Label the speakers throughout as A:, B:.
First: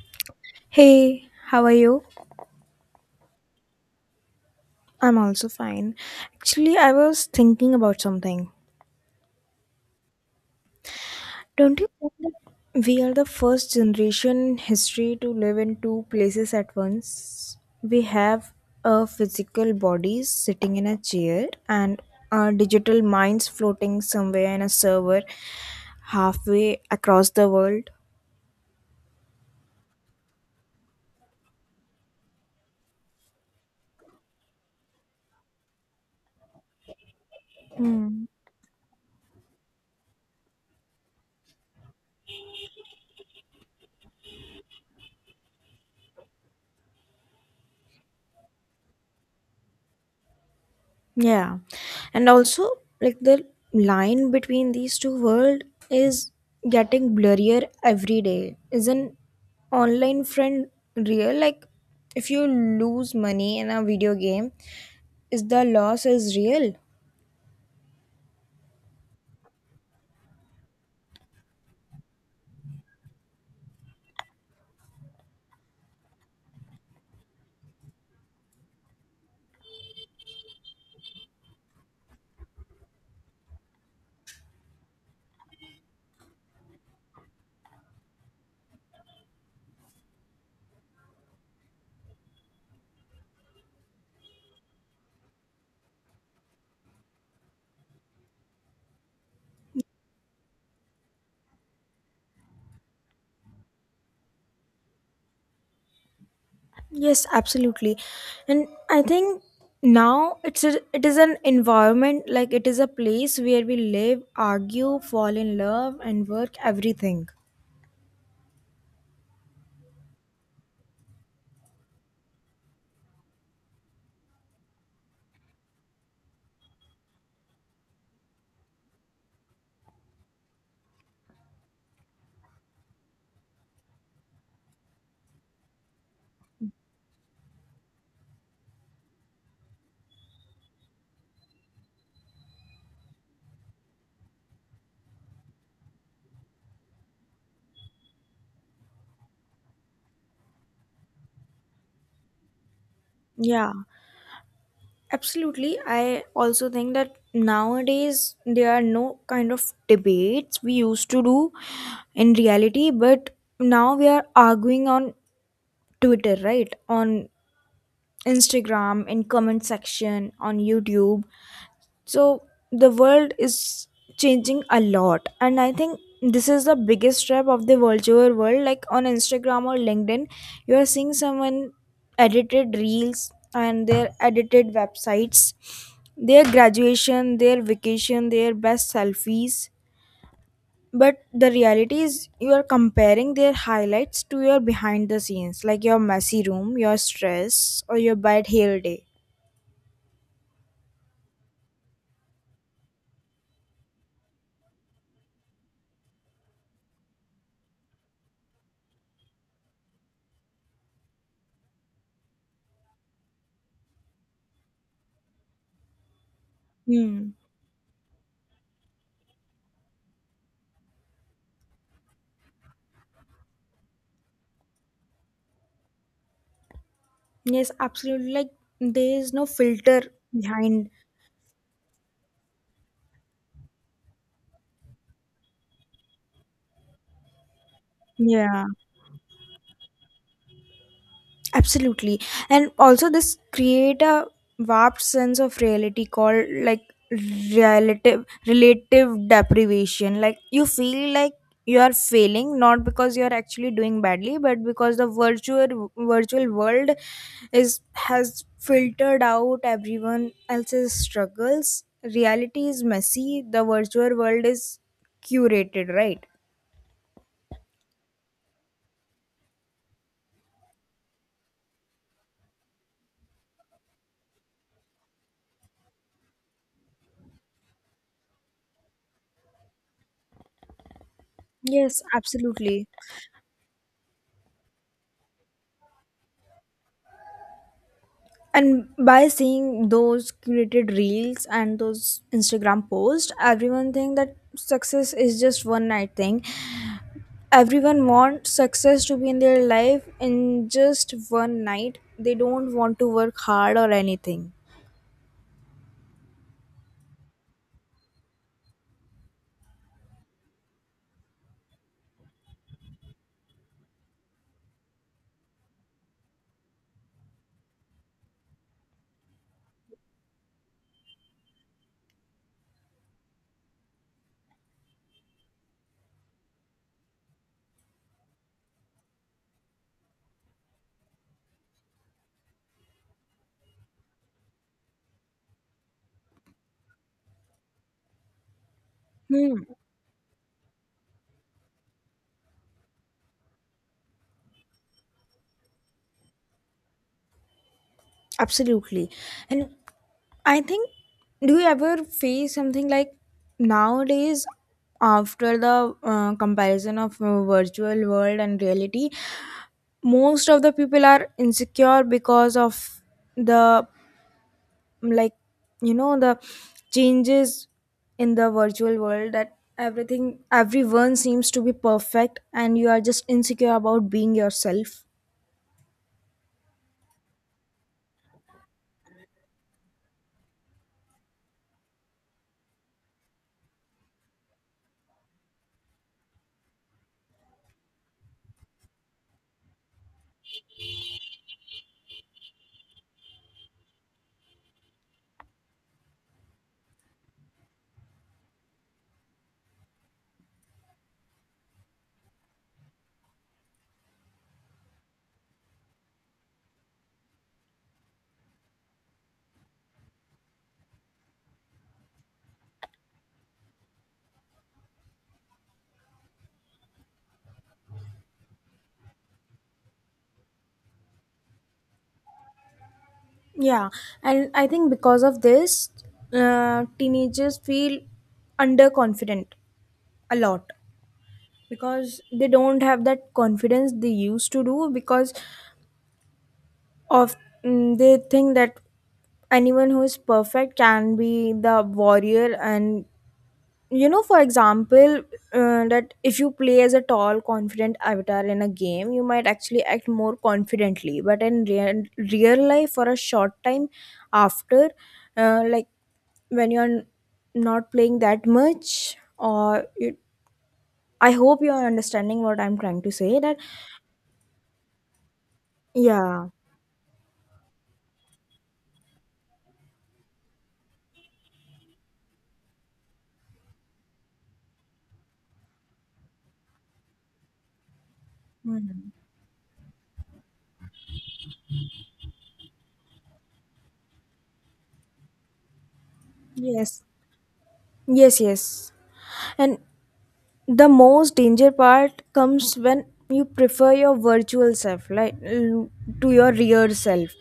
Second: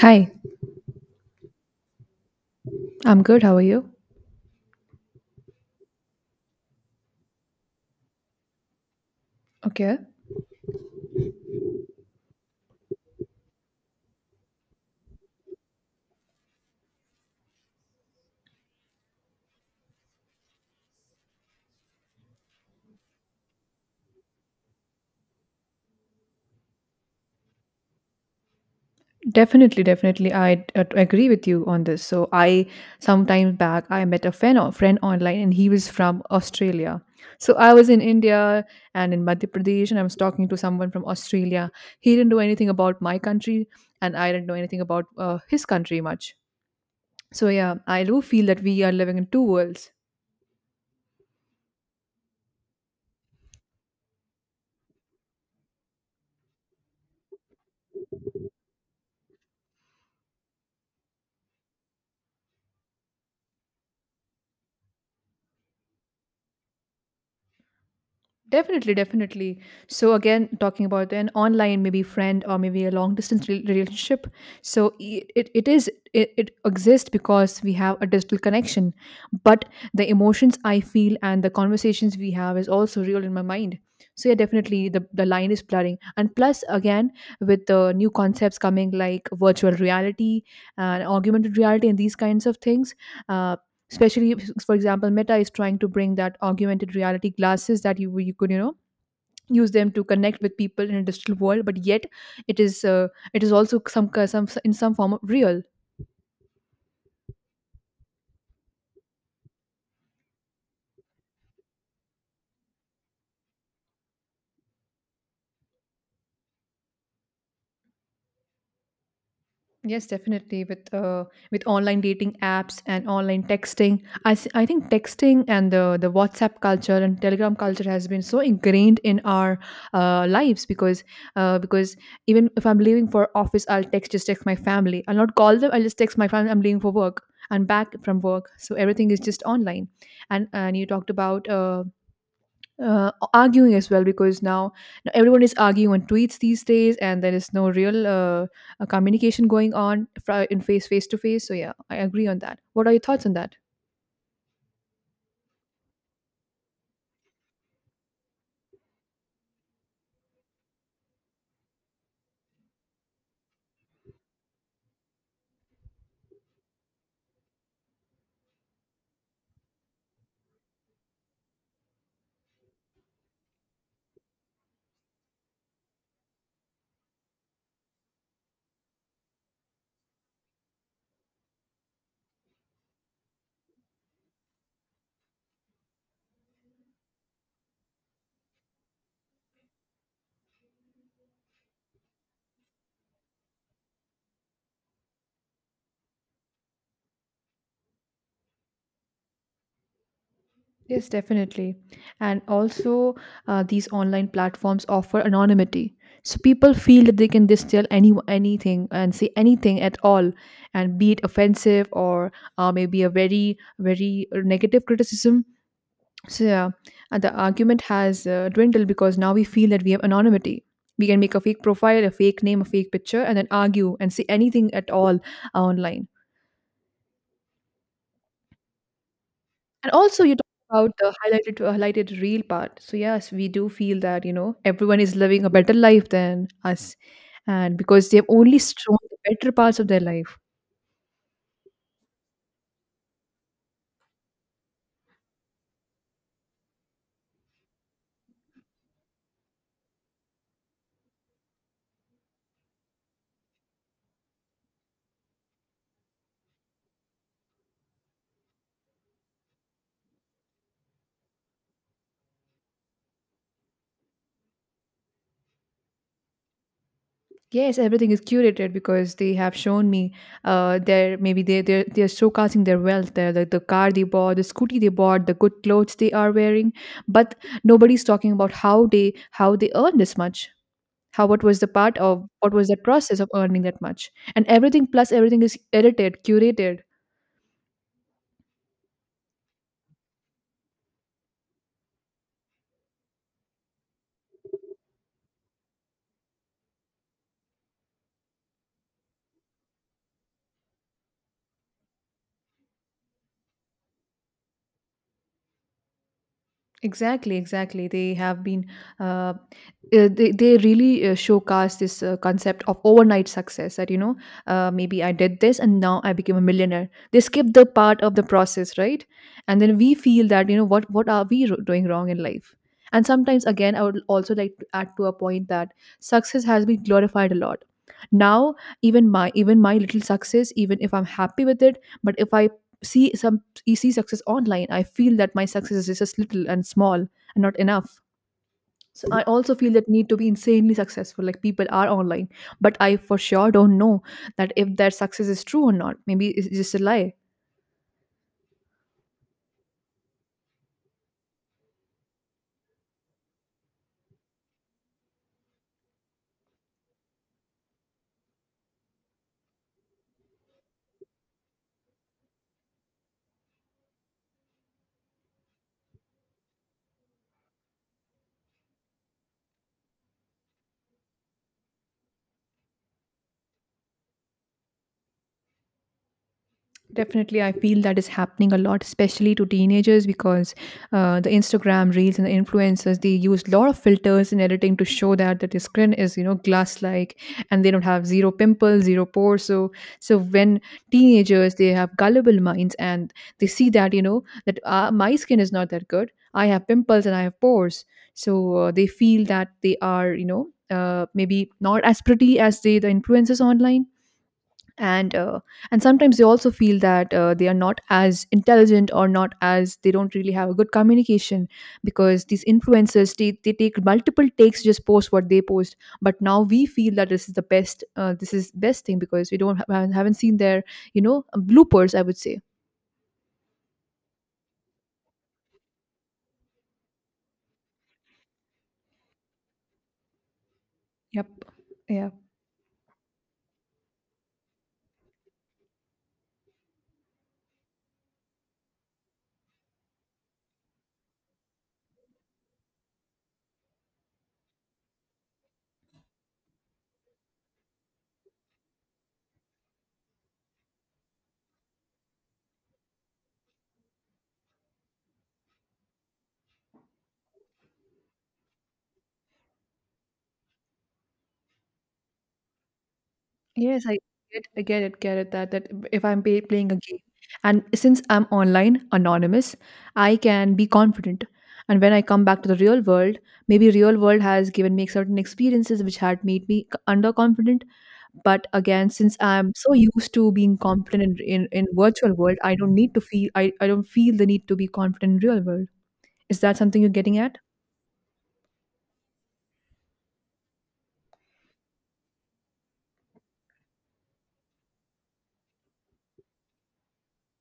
A: Hi,
B: Hey, how are you?
A: I'm good. How are you?
B: I'm also fine. Actually, I was thinking about something.
A: Okay.
B: Don't you think that we are the first generation in history to live in two places at once? We have our physical bodies sitting in a chair and our digital minds floating somewhere in a server halfway across the world.
A: Definitely, definitely. I agree with you on this. So I sometime back I met a friend online, and he was from Australia. So I was in
B: Hmm.
A: India and in Madhya Pradesh, and I was talking to someone from Australia. He didn't know anything about my country, and I didn't know anything about his country much. So yeah, I do feel that we are living in two worlds.
B: Yeah. And also, the line between these two worlds is getting blurrier every day. Is an online friend real? Like, if you lose money in a video game, is the loss is real?
A: Definitely, definitely. So again, talking about an online maybe friend or maybe a long distance relationship. So it exists because we have a digital connection, but the emotions I feel and the conversations we have is also real in my mind. So yeah, definitely the line is blurring. And plus, again, with the new concepts coming like virtual reality and augmented reality and these kinds of things, uh, especially for example, meta is trying to bring that augmented reality glasses that you could you know use them to connect with people in a digital world, but yet it is uh, it is also some in some form of real.
B: Yes, absolutely. And I think now it is an environment like it is a place where we live, argue, fall in love, and work everything.
A: Yes, definitely. With online dating apps and online texting, I think texting and the WhatsApp culture and Telegram culture has been so ingrained in our lives because even if I'm leaving for office, I'll text just text my family. I'll not call them. I'll just text my family. I'm leaving for work. I'm back from work, so everything is just online. And you talked about arguing as well because now everyone is arguing on tweets these days, and there is no real communication going on in face to face. So yeah, I agree on that. What are your thoughts on that?
B: Yeah. Absolutely. I also think that nowadays there are no kind of debates we used to do in reality, but now we are arguing on Twitter, right? On Instagram, in comment section, on YouTube. So the world is changing a lot, and I think this is the biggest trap of the virtual world, like on Instagram or LinkedIn. You are seeing someone, edited reels and their edited websites, their graduation, their vacation, their best selfies, but the reality is you are comparing their highlights to your behind the scenes, like your messy room, your stress, or your bad hair day.
A: Yes, definitely. And also, these online platforms offer anonymity. So people feel that they can just tell anything and say anything at all, and be it offensive or maybe a very very negative criticism. So yeah, and
B: Hmm.
A: the argument has dwindled because now we feel that we have anonymity. We can make a fake profile, a fake name, a fake picture, and then argue and say anything at all online.
B: Yes, absolutely. Like there is no
A: And
B: filter
A: also, you talk
B: behind.
A: about the highlighted real part. So yes, we do feel that you know everyone is living a better life than us, and because they have only
B: Yeah.
A: shown the better parts of their life.
B: Absolutely. And also this create a warped sense of reality called like relative deprivation. Like you feel like you are failing not because you are actually doing badly but because the virtual world is has filtered out everyone else's struggles. Reality is messy, the virtual world is curated, right?
A: Yes, everything is curated because they have shown me their maybe they're showcasing their wealth, the car they bought, the scooty they bought, the good clothes they are wearing, but nobody's talking about how they earned this much, how what was the
B: Yes, absolutely.
A: process of earning that much, and everything plus everything is edited, curated.
B: And by seeing those curated reels and those Instagram posts, everyone think that success is just one night thing. Everyone wants success to be in their life in just one night. They don't want to work hard or anything.
A: Exactly, exactly. They have been, uh, they really showcase this concept of overnight success that, you know, maybe I did this and now I became a millionaire. They skip the part of the process, right? And then we feel that, you know, what are we doing wrong in life? And sometimes, again, I would also like to add to a point that success has been glorified a lot. Now, even my little success, even if I'm happy with it, but if I see some you see success online, I feel that my success is just little and small and not enough. So I also
B: Hmm,
A: feel that need to be insanely successful. Like, people are online, but I for sure don't know that if their success is true or not. Maybe it's just a lie.
B: absolutely. And I think, do you ever face something like nowadays, after the comparison of virtual world and reality, most of the people are insecure because of the, like, you know, the changes in the virtual world that everything, everyone seems to be perfect and you are just insecure about being yourself.
A: Definitely, I feel that is happening a lot, especially to teenagers, because the Instagram reels and the influencers, they use a lot of filters and editing to show that the skin is you know glass-like, and they don't have zero pimples, zero pores. So when teenagers, they have gullible minds, and they see that you know that my skin is not that good, I have pimples and I have pores, so they feel that they are you know maybe not as pretty as the influencers online, and uh, and sometimes they also feel that they are not as intelligent or not as they don't really have a good communication, because these influencers, they take multiple takes, just post what they post, but now we feel that this is the best this is best thing because we don't have, haven't seen their you know bloopers, I would say.
B: Yeah. And I think because of this, teenagers feel underconfident a lot
A: Yep. Yeah.
B: because they don't have that confidence they used to do, because of, they think that anyone who is perfect can be the warrior, and you know, for example, that if you play as a tall confident avatar in a game, you might actually act more confidently, but in real, real life for a short time after, like when not playing that much, or you, I hope you're understanding what I'm trying to say that.
A: Yes, I get it that if
B: Yeah.
A: playing a game, and since I'm online, anonymous, I can be confident. And when I come back to the real world, maybe real world has given me certain experiences which had made me underconfident. But again,
B: Mhm.
A: since I'm so used to being confident in virtual world, I don't feel the need to be confident in real world. Is that something you're
B: Yes,
A: getting at?
B: yes, yes. And the most danger part comes when you prefer your virtual self, to your real self.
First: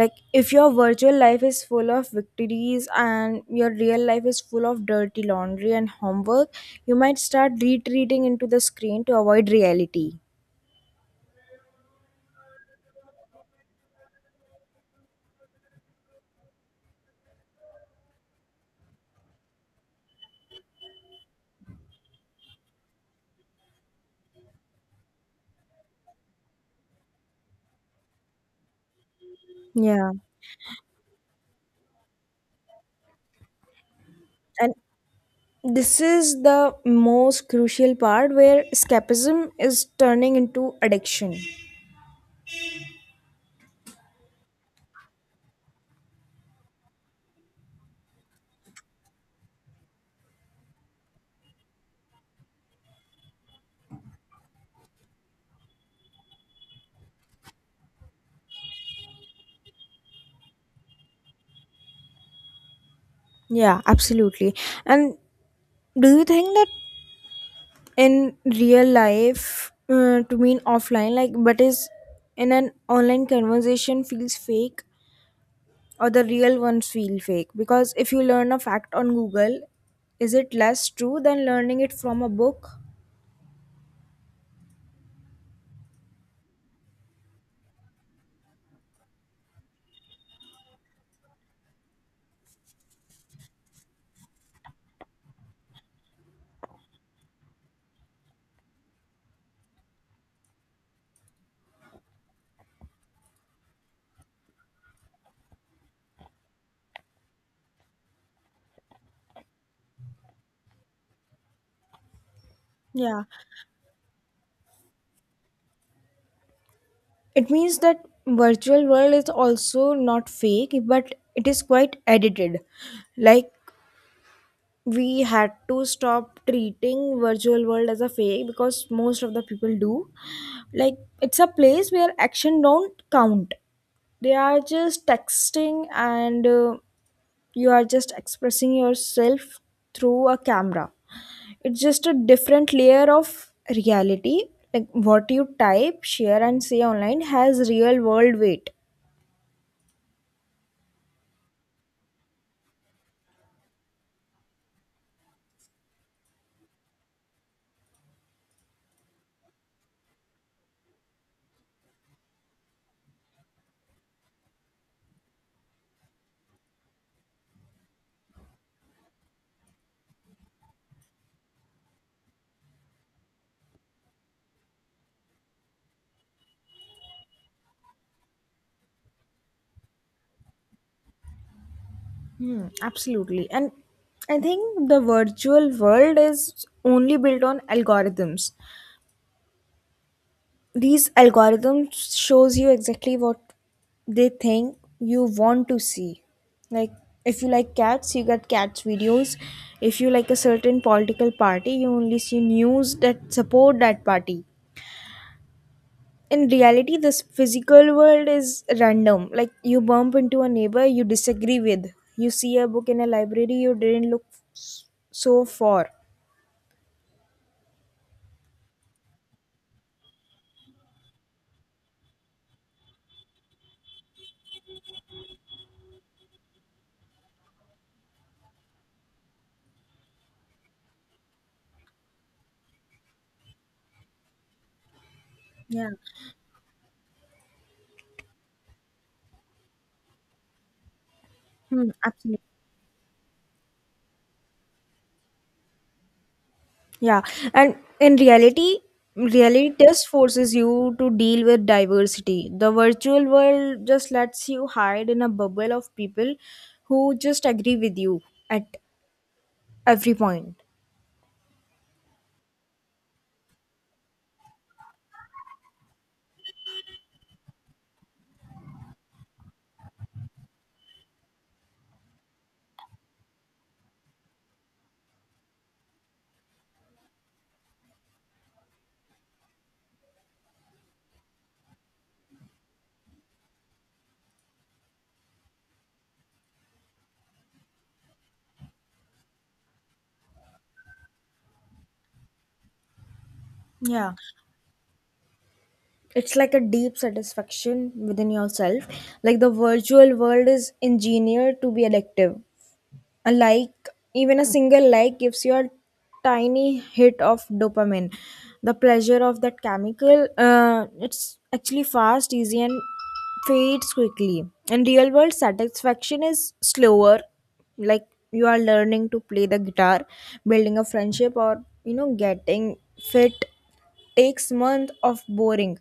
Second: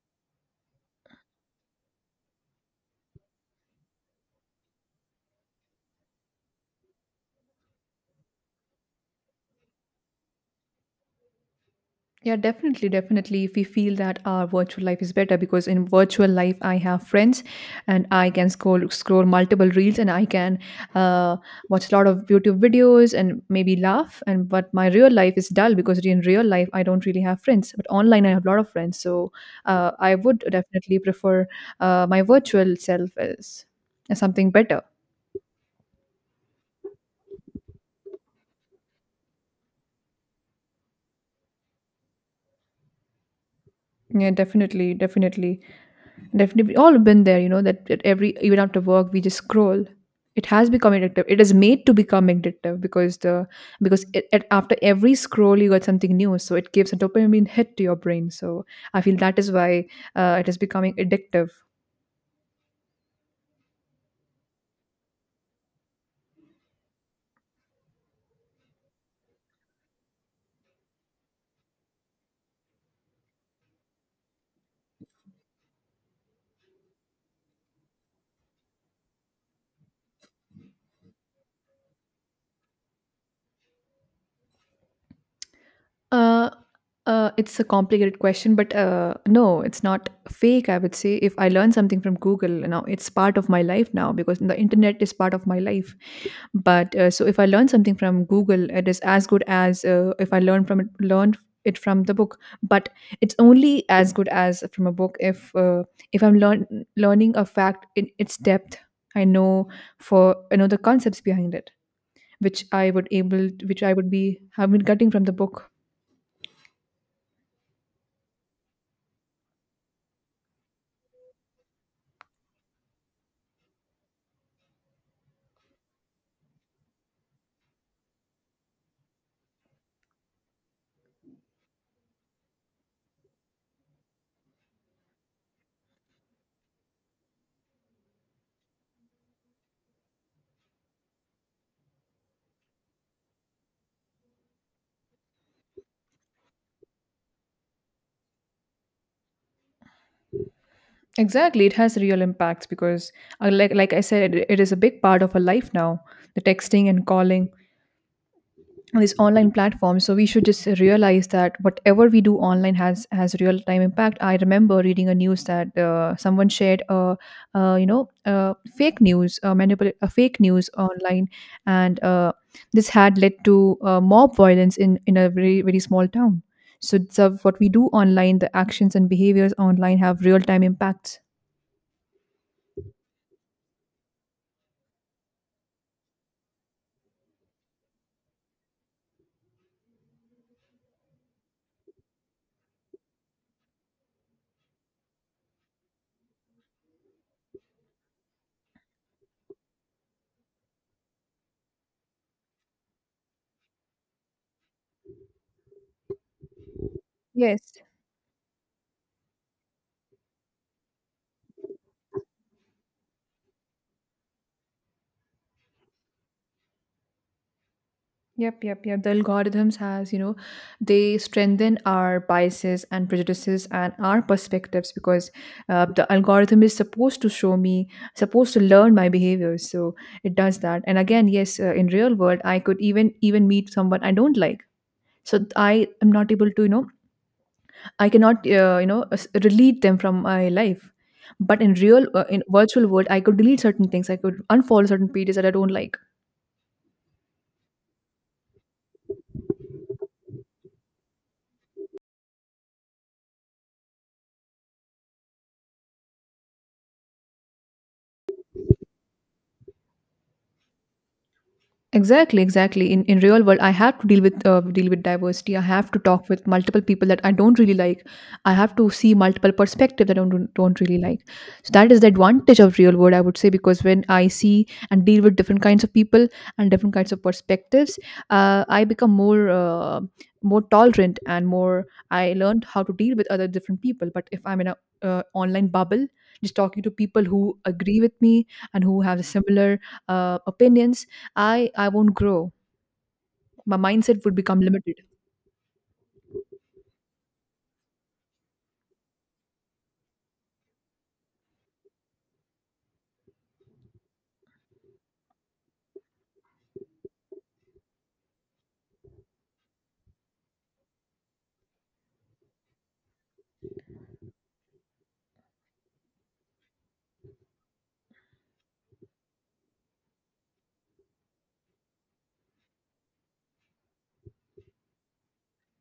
B: Like, if your virtual life is full of victories and your real life is full of dirty laundry and homework, you might start retreating into the screen to avoid reality.
A: Yeah, definitely, definitely. If we feel that our virtual life is better, because in virtual life I have friends, and I can scroll multiple reels, and I can uh, watch a lot of YouTube videos, and maybe laugh. And but my real life is dull because in real life I don't really have friends. But online I have a lot of friends, so
B: Yeah.
A: I would definitely prefer my virtual self as something
B: And
A: better.
B: this is the most crucial part where escapism is turning into addiction.
A: Yeah, definitely, definitely. Definitely, we all been there. You know that at every even after work we just scroll. It has become addictive. It is made to become addictive because the because it, after every scroll you got something new, so it gives a dopamine hit to your brain. So I feel that is why it is becoming addictive.
B: Yeah, absolutely. And do you think that in real life, to mean offline, like, but is in an online conversation feels fake or the real ones feel fake, because if you learn a fact on Google, is it less true than learning it from a book?
A: Uh, it's a complicated question, but no, it's not fake. I would say if I learn something from Google now, it's part of my life now because the internet is part of my life. But so if I learn something from Google, it is as good as if I learned it from the book. But it's only as good as from a book if I'm learning a fact in its depth. I know I know the concepts behind it, which
B: Yeah,
A: which I would be have been getting from the book.
B: it means that virtual world is also not fake, but it is quite edited. Like, we had to stop treating virtual world as a fake, because most of the people do. Like, it's a place where action don't count. They are just texting, and you are just expressing yourself through a camera. It's just a different layer of reality. Like, what you type, share, and say online has real world weight.
A: Exactly, it has real impacts because, like I said, it is a big part of our life now. The texting and calling, and these online platforms. So we should just realize that whatever we do online has real time impact. I remember reading a news that someone shared a, fake news, a fake news online, and this had led to mob violence in a very very small town. So what we do online, the actions and behaviors online have real time impacts.
B: Hmm, absolutely. And I think the virtual world is only built on algorithms. These algorithms shows you exactly what they think you want to see. Like, if you like cats, you get cats videos. If you like a certain political party, you only see news that support that party. In reality, this
A: Yes,
B: physical world is random, like you bump into a neighbor you disagree with, you see a book in a library you didn't look. s- so for,
A: yep, yep, yep. The algorithms has, you know, they strengthen our biases and prejudices and our perspectives, because the algorithm is supposed to show me, supposed to learn my behavior. So it does that. And again, yes, in real world, I could even meet someone I don't like. So I
B: yeah.
A: am not able to, you know, I cannot, delete them from my life. But in
B: Hmm, absolutely.
A: in virtual world, I could delete certain things. I could unfollow certain pages that I don't like.
B: Yeah, and in reality, reality test forces you to deal with diversity. The virtual world just lets you hide in a bubble of people who just agree with you at every point.
A: Exactly, exactly. In real world, I have to deal with diversity. I have to talk with multiple people that I don't really like. I have to see multiple perspectives that I don't really like. So that is the advantage of real world, I would say, because when I see and deal with different kinds of people and different kinds of perspectives, I become more more tolerant and more. I learned how to deal with other different people. But if I'm in a online bubble, just talking to people who agree with me and who have similar opinions, I won't grow. My
B: Yeah,
A: mindset would become limited.
B: it's like a deep satisfaction within yourself. Like, the virtual world is engineered to be addictive. A like, even a single like, gives you a tiny hit of dopamine. The pleasure of that chemical, it's actually fast, easy, and fades quickly. In real world, satisfaction is slower. Like, you are learning to play the guitar, building a friendship, or you know, getting fit, takes months of boring,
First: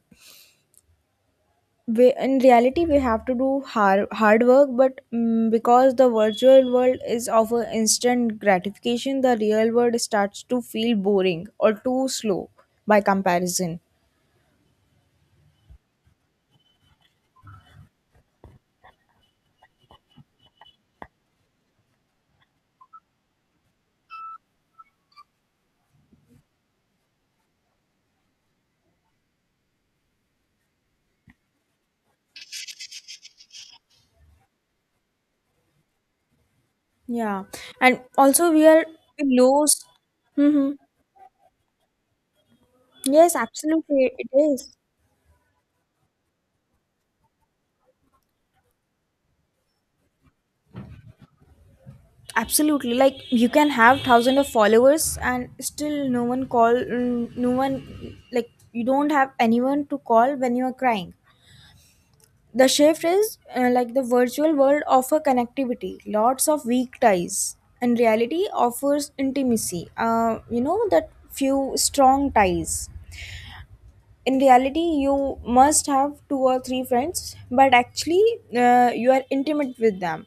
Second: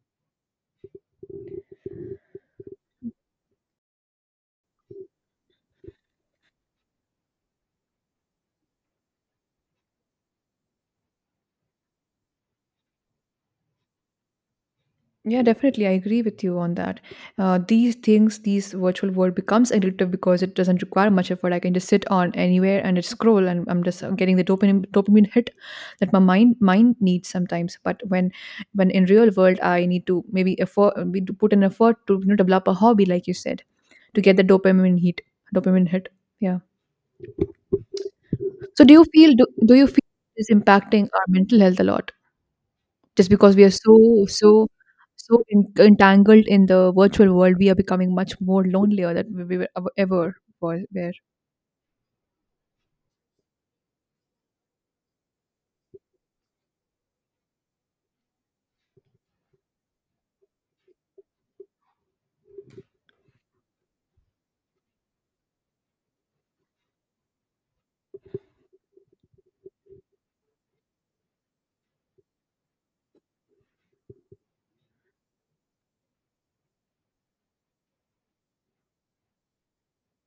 B: we, in reality we have to do hard work, but because the virtual world is of a instant gratification, the real world starts to feel boring or too slow by comparison.
A: Yeah, definitely. I agree with you on that. These things, these virtual world becomes addictive because it doesn't require much effort. I can just sit on anywhere and just scroll, and I'm just getting the dopamine hit that my mind needs sometimes. But when in real world, I need to maybe effort we do put an effort to develop a hobby, like you said, to get the dopamine hit, dopamine hit. Yeah.
B: Yeah, and also we are,
A: So
B: we
A: do
B: lose,
A: you feel this
B: mm-hmm.
A: impacting our mental health a lot? Just
B: Yes,
A: because we are
B: absolutely it is.
A: so entangled in the virtual world, we are becoming much more lonelier than we were ever were.
B: Absolutely. Like, you can have thousand of followers and still no one call, no one like, you don't have anyone to call when you are crying. The shift is like the virtual world offer connectivity, lots of weak ties, and reality offers intimacy. You know that few strong ties. In reality, you must have two or three friends, but actually, you are intimate with them.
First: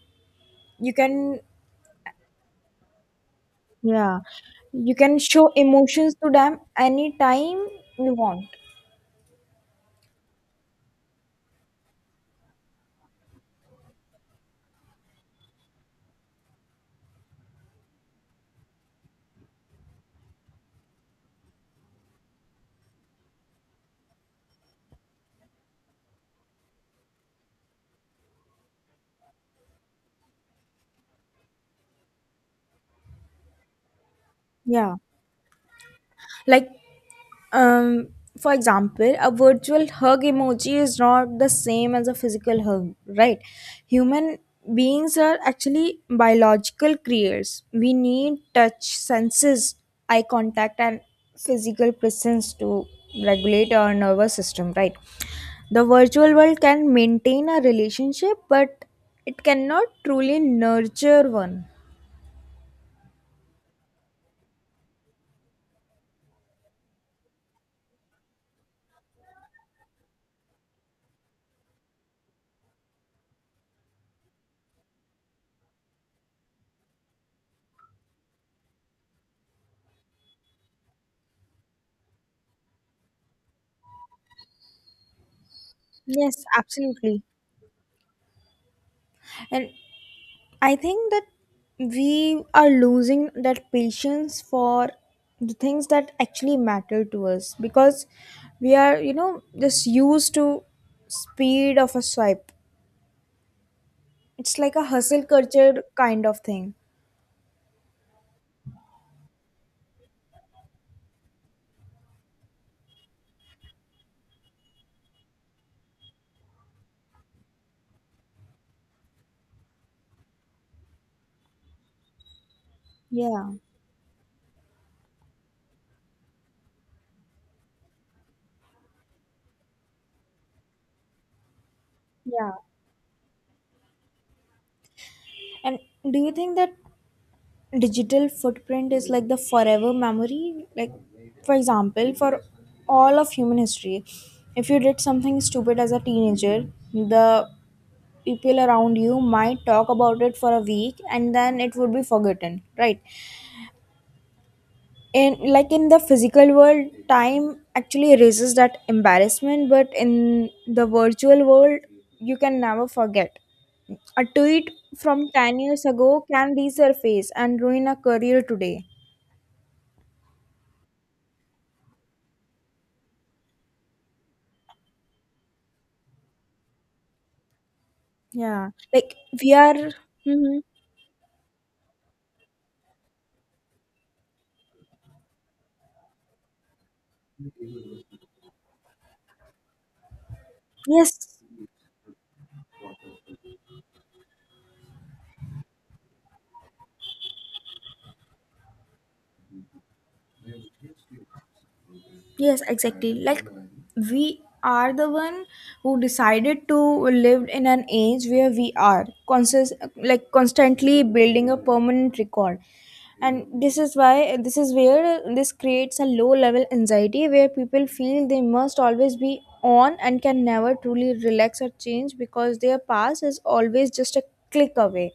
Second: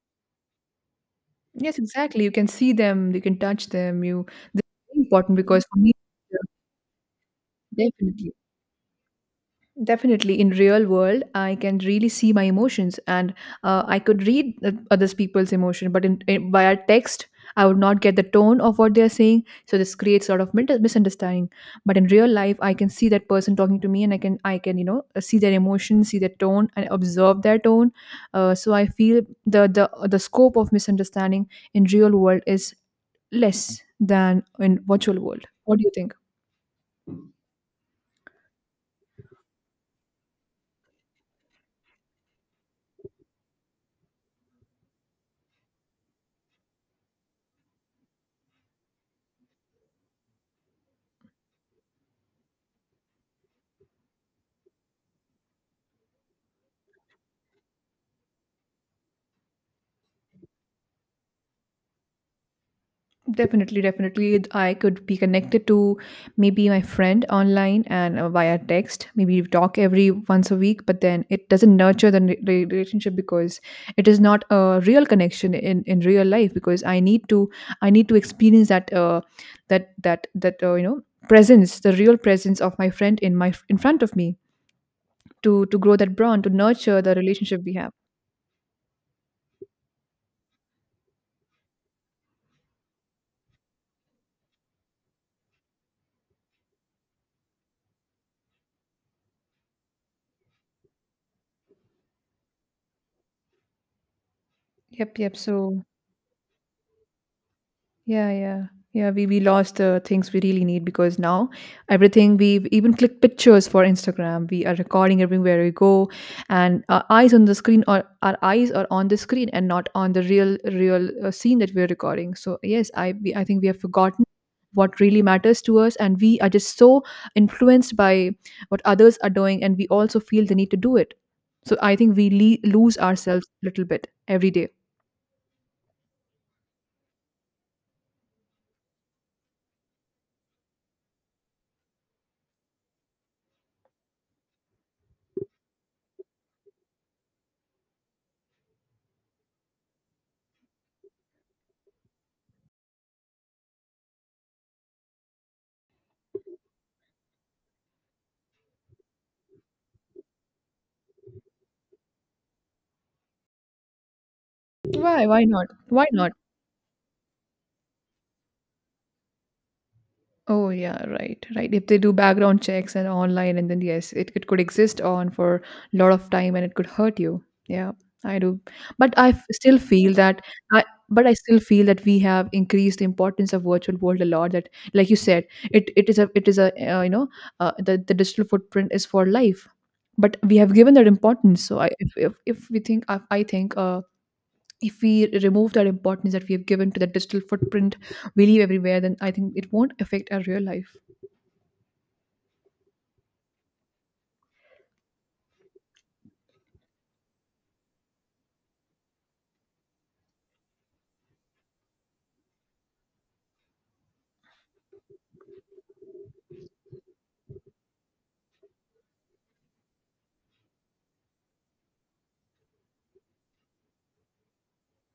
B: You can,
A: Yes, exactly. You can see them, you can touch them.
B: yeah,
A: You, this
B: you
A: is
B: can
A: important
B: show
A: because for me,
B: emotions to them anytime
A: yeah,
B: you
A: definitely.
B: want.
A: Definitely, in real world, I can really see my emotions, and I could read others people's emotion. But in via text, I would not get the tone of what they are saying, so this creates sort of misunderstanding. But in real life, I can see that person talking to me, and I can see their emotion, see their tone, and observe their tone. So I feel the scope of misunderstanding in real world is less than in
B: Yeah,
A: virtual world. What do you think?
B: like, Um, for example, a virtual hug emoji is not the same as a physical hug, right? Human beings are actually biological creatures. We need touch, senses, eye contact, and physical presence to regulate our nervous system, right? The virtual world can maintain a relationship, but it cannot truly nurture one.
A: Definitely, definitely. I could be connected to maybe my friend online and via text. Maybe we talk every once a week, but then it doesn't nurture the relationship because it is not a real connection in real life. Because I need to experience that presence, the real presence of my friend in my in front of me to grow that
B: Yes,
A: bond, to nurture the
B: absolutely.
A: relationship we have.
B: And I think that we are losing that patience for the things that actually matter to us, because we are, you know, just used to speed of a swipe. It's like a
A: Yep,
B: hustle
A: yep.
B: culture
A: So
B: kind of thing.
A: Yeah, yeah. Yeah, we lost the things we really need because now everything, we even click pictures for Instagram. We are recording everywhere we go, and our eyes are on the screen and not on the real real scene that we are recording. So yes, I
B: Yeah.
A: think we have forgotten what really matters to us, and we are just so influenced by what others are doing, and we also feel the need to do it. So I think we
B: Yeah.
A: lose ourselves a little bit every day.
B: And do you think that digital footprint is like the forever memory? Like, for example, for all of human history, if you did something stupid as a teenager, the people around you might talk about it for a week and then it would be forgotten, right? In, like, in the physical world, time actually erases that embarrassment, but in the virtual world, you can never forget. A tweet
A: Why?
B: from
A: Why
B: 10
A: not?
B: years
A: Why
B: ago
A: not?
B: can resurface and ruin a career today.
A: Oh yeah, right, right. If they do background checks and online, and then yes, it could exist on for a lot of time, and it could hurt you. Yeah, I do.
B: Yeah,
A: But
B: like
A: I f-
B: we
A: still
B: are,
A: feel that
B: mhm.
A: I. But I still feel that we have increased the importance of virtual world a lot. That, like you said, it it is a you know the digital footprint is for life, but we have given that
B: Yes.
A: importance. So I if we think I think if we remove that importance that we have given to the digital footprint we leave everywhere, then I think it won't affect our real life.
B: Yes, exactly. Like, we are the one who decided to live in an age where we are conscious, like constantly building a permanent record. And this is why, this is where this creates a low level anxiety where people feel they must always be on and can never truly relax or change because their past is always just a click away.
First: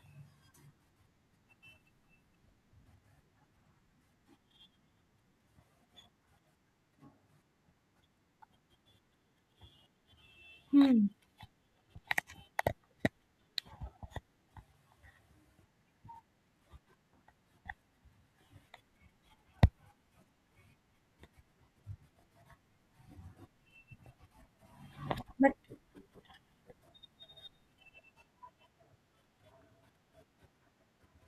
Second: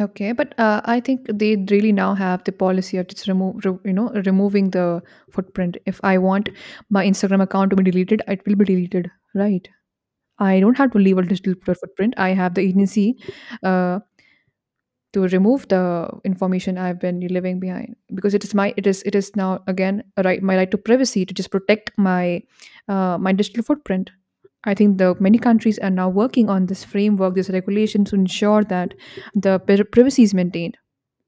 A: Okay, but I think they really now have the policy of just remove re- you know removing the footprint. If I want my Instagram account to be deleted, it will be deleted, right? I don't have to
B: Hmm.
A: leave a digital footprint. I have the agency uh, to remove the information I've been leaving behind because it is it is now again a right, my right to privacy, to just protect my my digital footprint. I think the many
B: But,
A: countries are now working on this framework, this regulation to ensure that the privacy is maintained.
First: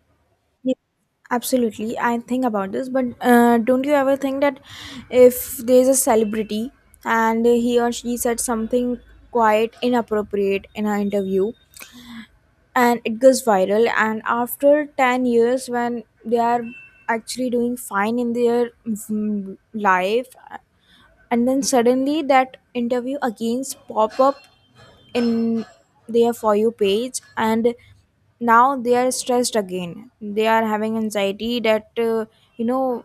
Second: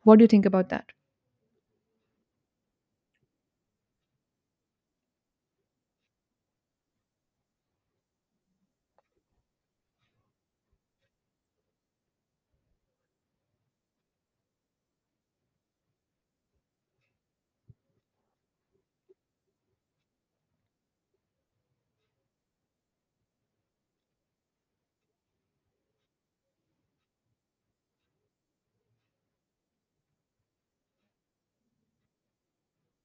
A: What do you think about
B: yes,
A: that?
B: absolutely. I think about this, but don't you ever think that if there's a celebrity and he or she said something quite inappropriate in an interview and it goes viral, and after 10 years, when they are actually doing fine in their, life, and then suddenly that interview again pop up in their for you page, and now they are stressed again, they are having anxiety that, you know,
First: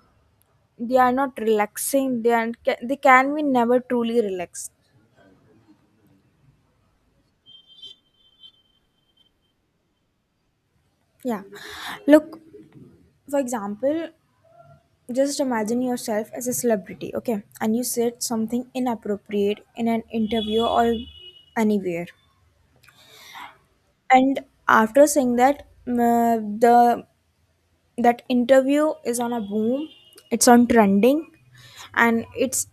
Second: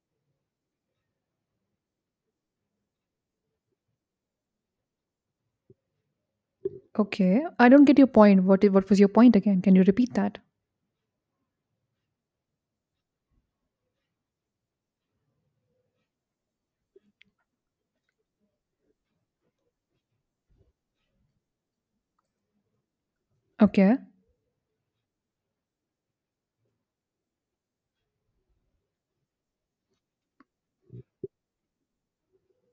B: they are not relaxing, they are, they can be never truly relaxed.
A: Okay, I don't get your point. What what was your point again? Can you repeat that?
B: Yeah, look, for example, just imagine yourself as a celebrity, okay, and you said something inappropriate in an interview or anywhere,
A: Okay,
B: and after saying that, the, that interview is on a boom, it's on trending, and it's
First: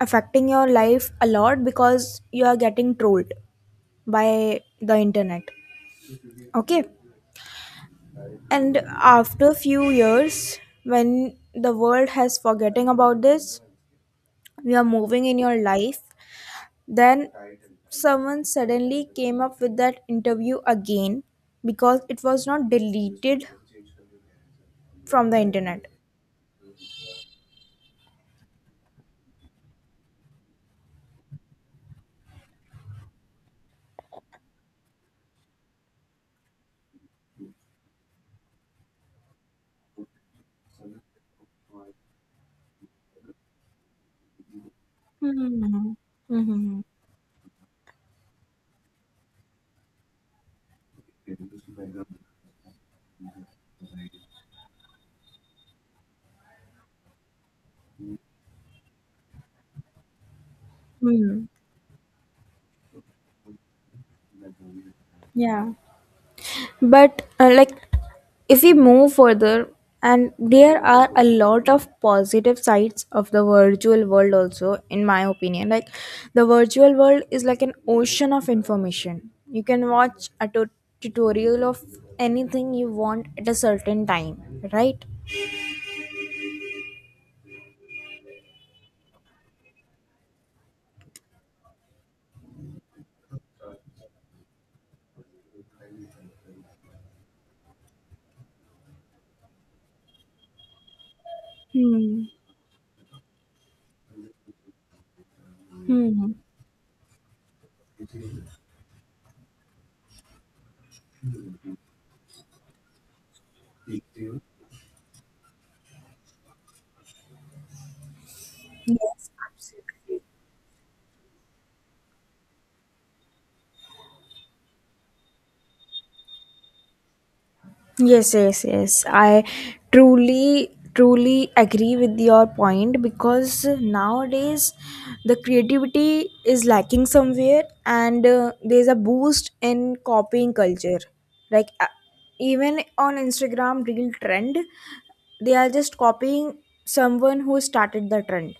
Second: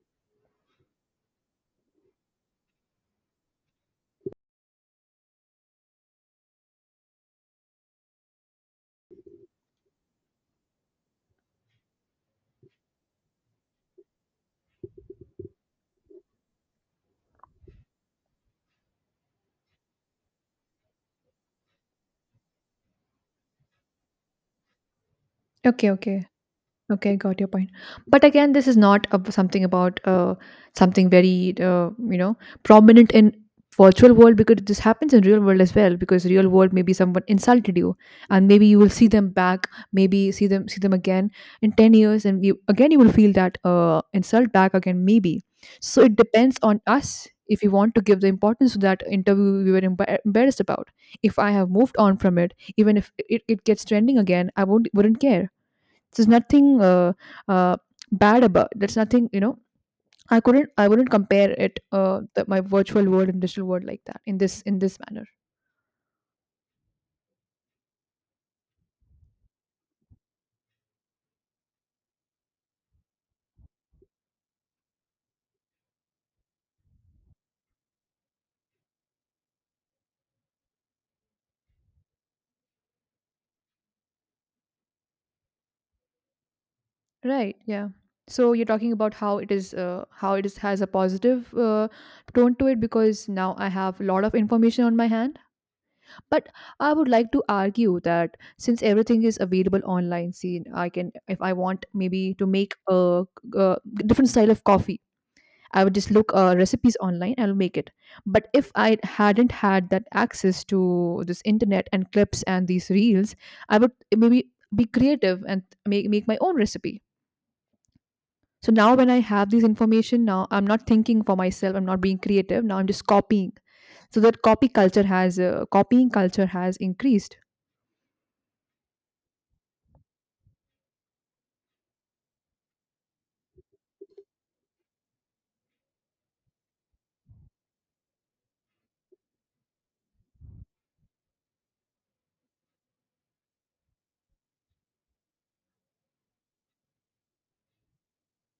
B: affecting your life a lot because you are getting trolled by the internet, okay? And after few years, when the world has forgetting about this, you are moving in your life, then someone suddenly came up with that interview again because it was not deleted from the internet.
A: okay, okay. Okay, I got your point. But again, this is not something about something very prominent in virtual world, because this happens in real world as well. Because real world, maybe someone insulted you, and maybe you will see them back, maybe see them again in 10 years, and again you will feel that insult back again, maybe.
B: Hmm.
A: So it depends
B: Hmm.
A: on us if we want to give the importance to that interview we were embarrassed about. If I have moved on from it, even if it gets trending again, I won't wouldn't care. There's nothing uh, bad about. There's nothing, you know. I couldn't. I wouldn't
B: Hmm.
A: compare it. My virtual world and digital world like that in this manner.
B: Yeah, but like if we move further, and there are a lot of positive sides of the virtual world, also, in my opinion. Like, the virtual world is like an ocean of information. You can watch a tutorial of anything you want at a certain time, right?
A: Right, yeah. So you're talking about how it is, has a positive tone to it because now I have a lot of information on my hand. But I would like to argue that since everything is available online, see, I can, if I want
B: Hmm.
A: maybe to make a different style of coffee, I would just look
B: Hmm.
A: recipes online, and I'll make it. But if I hadn't had that access to this internet and clips and these reels, I would maybe be creative and make my own recipe. So now when I
B: Yes,
A: have this
B: absolutely.
A: information, now I'm not thinking for myself. I'm not being creative. Now I'm just copying. So that copying culture has increased.
B: Yes, yes, yes. I truly, truly agree with your point because nowadays the creativity is lacking somewhere, and there's a boost in copying culture. Like, even on Instagram Real Trend, they are just copying someone who started the trend.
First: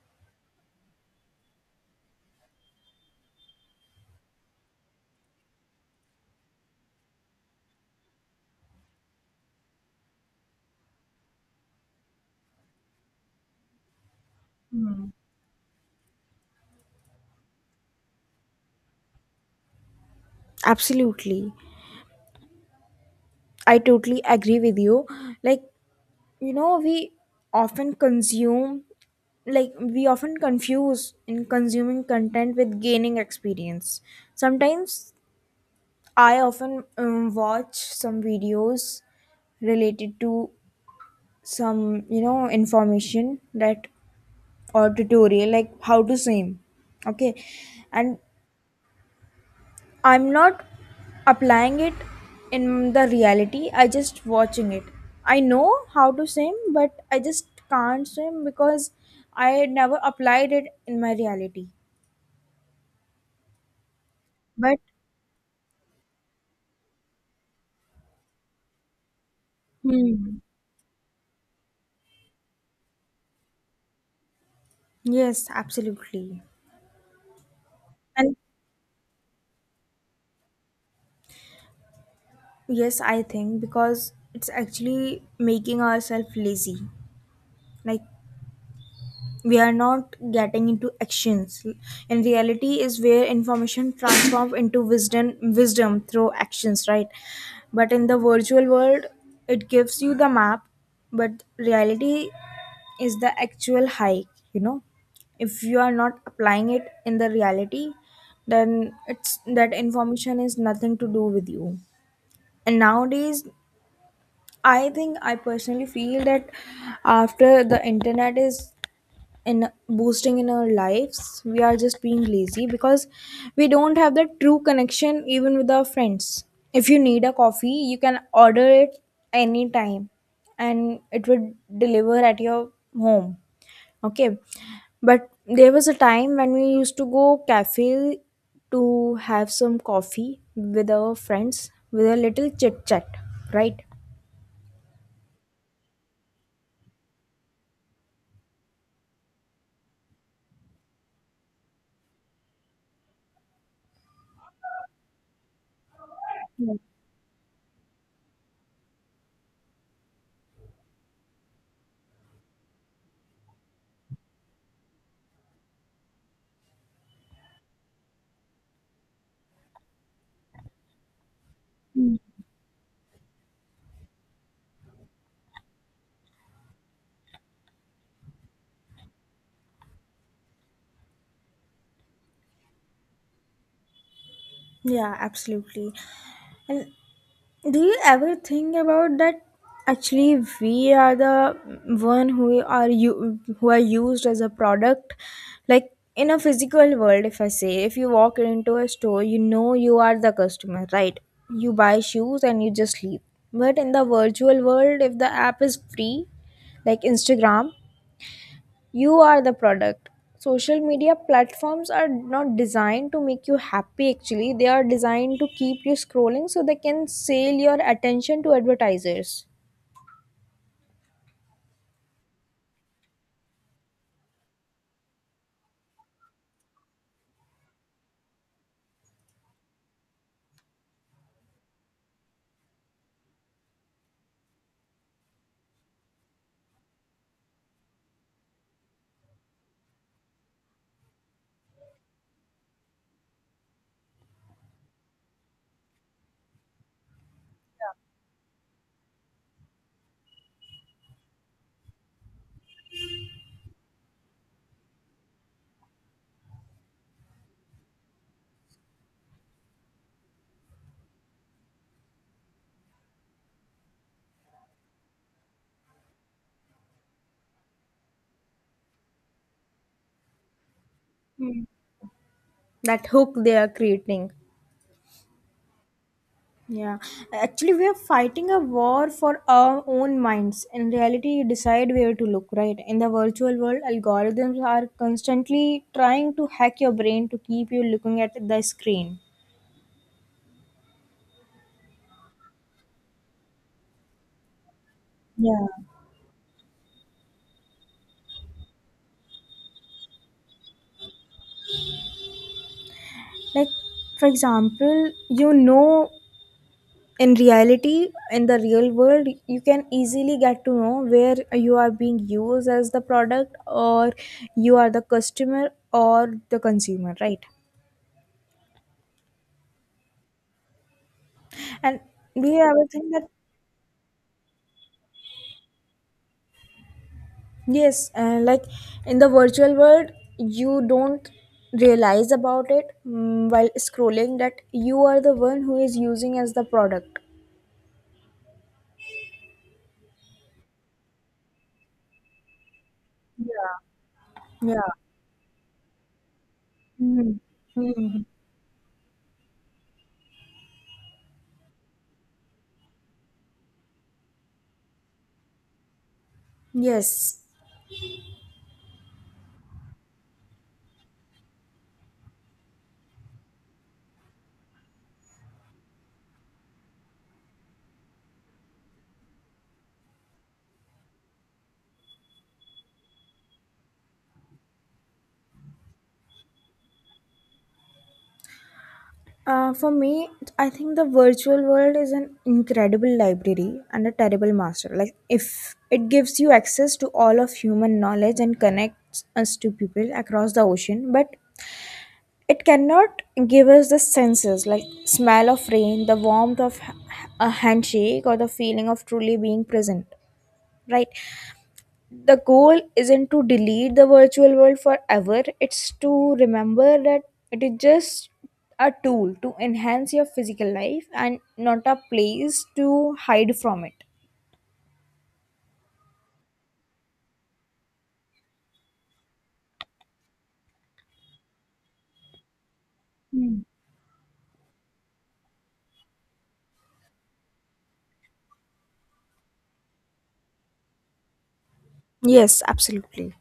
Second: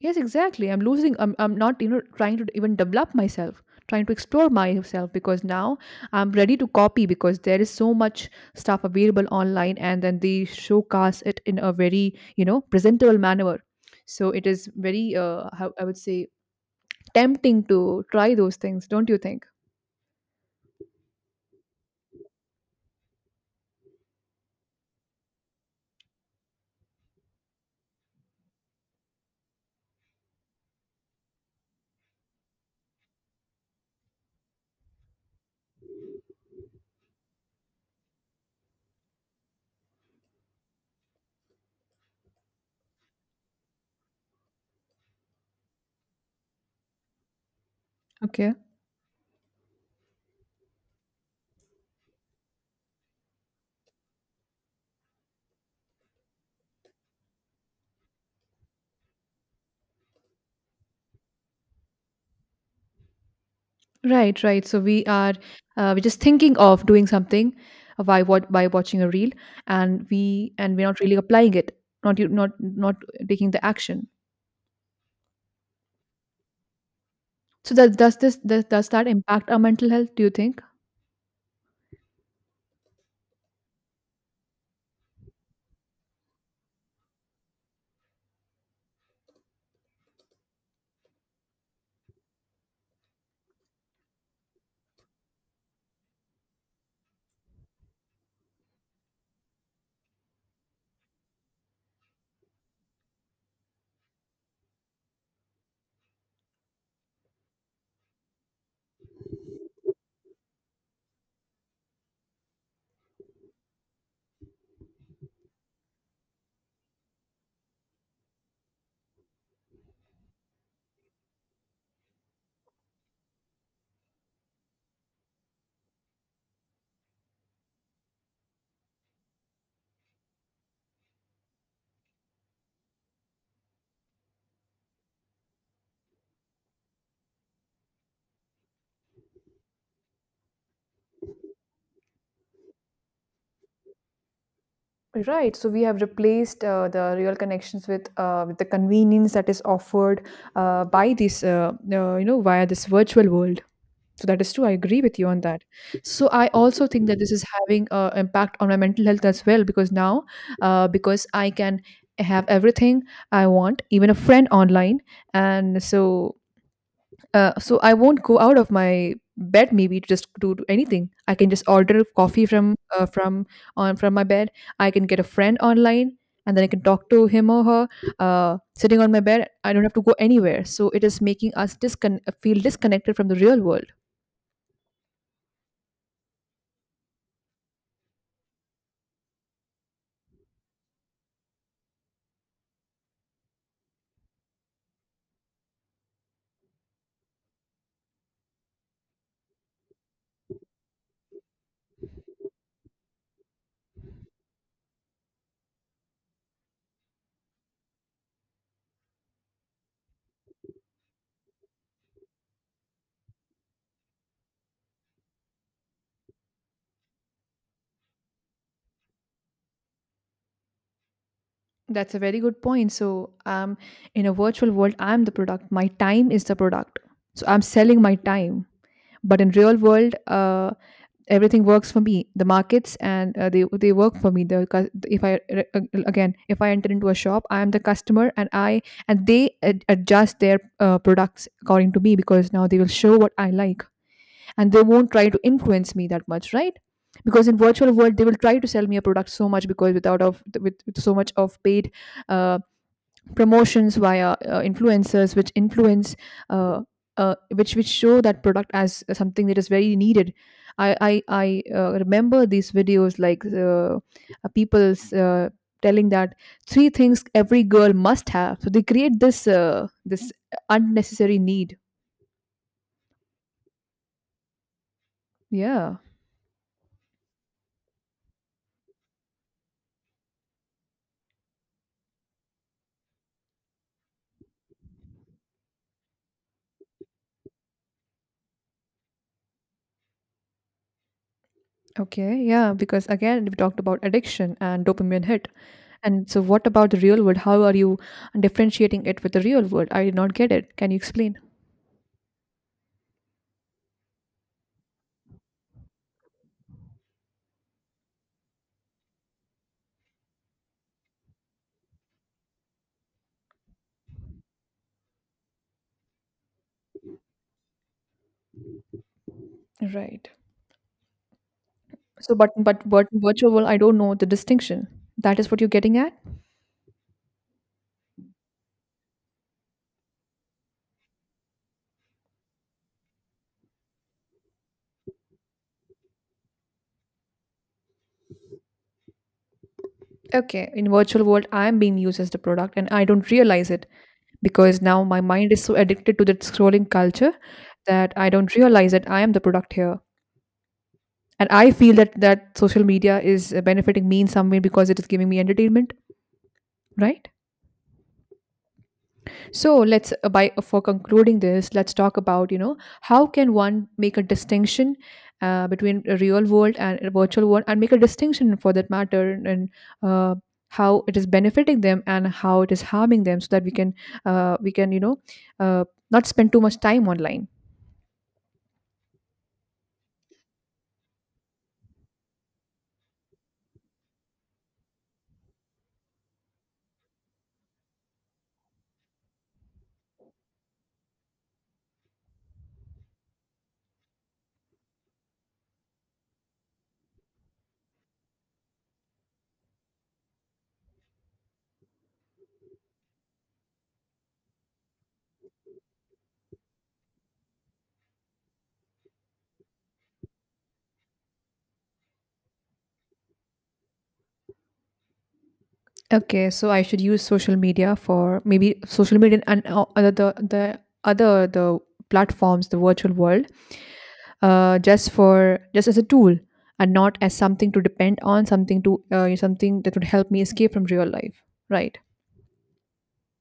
A: Yes, exactly. I'm not, you know, trying to even develop myself, trying to explore myself because now I'm ready to copy because there is so much stuff available online, and then they showcase it in a very, you know, presentable manner. So it is very, how I would say, tempting to try those things, don't you think?
B: Absolutely. I totally agree with you. Like, you know, often consume we often confuse in consuming content with gaining experience. Sometimes I often watch some videos related to some, you know, information that or tutorial like how to swim, okay? And
A: Okay.
B: I'm not applying it in the reality, I just watching it. I know how to swim, but I just can't swim because I never applied it in my reality.
A: Right, right.
B: But,
A: So we are we're just thinking of doing something by what, by watching a reel, and
B: hmm,
A: we're not really applying it, not you, not not taking the action.
B: yes, absolutely.
A: So that does
B: And
A: this does that impact our mental health? Do you think?
B: yes, I think because it's actually making ourselves lazy. Like, we are not getting into actions, and reality is where information transforms into wisdom through actions, right? But in the virtual world, it gives you the map, but reality is the actual hike, you know? If you are not applying it in the reality, then it's, that information is nothing to do with you. And nowadays, I think I personally feel that after the internet is in boosting in our lives, we are just being lazy because we don't have that true connection even with our friends. If you need a coffee, you can order it anytime, and it would deliver at your home, okay? But there was a time when we used to go cafe to have some coffee with our friends with a little chit chat, right?
A: Right. So we have replaced the real connections with the convenience that is offered by this, via this virtual world. So that is true. I agree with you on that. So I also think that this is having an impact on my mental health as well because now, because I can have everything I want, even a friend online, and so I won't go out of my bed maybe to just do anything. I can just order coffee from my bed. I can get a friend online, and then I can talk to him or her sitting on my bed. I don't have to go anywhere. So it is making us feel disconnected from the real world.
B: Yeah, absolutely. And do you ever think about that actually we are the one who are, you who are used as a product? Like, in a physical world, if I say if you walk into a store, you know, you are the customer, right? You buy shoes and you just leave. But in the virtual world, if the app is free, like Instagram, you are the product. Social media platforms are not designed to make you happy, actually, they are designed to keep you scrolling so they can sell your attention to advertisers.
A: That's a very good point. So, in a virtual world, I'm the product. My time is the product. So I'm selling my time. But in real world, everything works for me, the markets, and they work for me, the if again if I enter into a shop, I am the customer, and I and they adjust their products according to me because now they will show what I like, and they won't try to influence me that much, right? Because in virtual world they will try to sell me a product so much because without of with so much of paid uh, promotions via influencers which influence uh, which show that product as something that is very needed. I remember these videos, like people's telling that three things every girl must have, so they create this this unnecessary need.
B: That hook they are creating.
A: Yeah.
B: Yeah, actually, we are fighting a war for our own minds. In reality, you decide where to look, right? In the virtual world, algorithms are constantly trying to hack your brain to keep you looking at the screen.
A: Okay, yeah, because again we talked about addiction and dopamine hit,
B: Yeah.
A: and so what about the real world? How are you differentiating it with the real world? I did not get it. Can you explain?
B: Like, for example, you know, in reality, in the real world, you can easily get to know where you are being used as the product or you are the customer or the consumer, right?
A: Right.
B: And
A: So,
B: we have a thing
A: but
B: that,
A: virtual, I don't know the distinction. That is what you're getting at.
B: yes, like in the virtual world you don't realize about it, while scrolling, that you are the one who is using as the product.
A: Okay, in virtual world, I am being used as the product, and I don't realize
B: Yeah.
A: it because
B: Yeah.
A: now my mind is so addicted to that scrolling culture
B: Mhm.
A: that
B: Mhm.
A: I don't realize that I am the product here, and I feel that that social media is benefiting me in some way because it is giving me entertainment, right?
B: Yes.
A: So let's, by for concluding this, let's talk about, you know, how can one make a distinction between a real world and a virtual world, and make a distinction for that matter, and uh, how it is benefiting them and how it is harming them, so that we can, uh, we can you know uh, not spend too much time online.
B: For me, I think the virtual world is an incredible library and a terrible master. Like, if it gives you access to all of human knowledge and connects us to people across the ocean, but it cannot give us the senses like smell of rain, the warmth of a handshake, or the feeling of truly being present. Right? The goal isn't to delete the virtual world forever, it's to remember that it is just a tool to enhance your physical life and not a place to hide from it.
A: Okay, so I should use social media for maybe social media and other the other the platforms, the virtual world, just for just as a tool, and not as something to depend on, something to something that would help me escape from real life. Right.
B: Yes, absolutely.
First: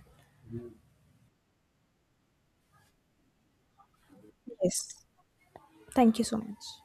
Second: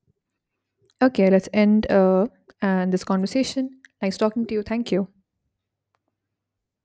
A: Okay, let's end and this conversation. Nice talking to you. Thank
B: Yes,
A: you.
B: thank you so much.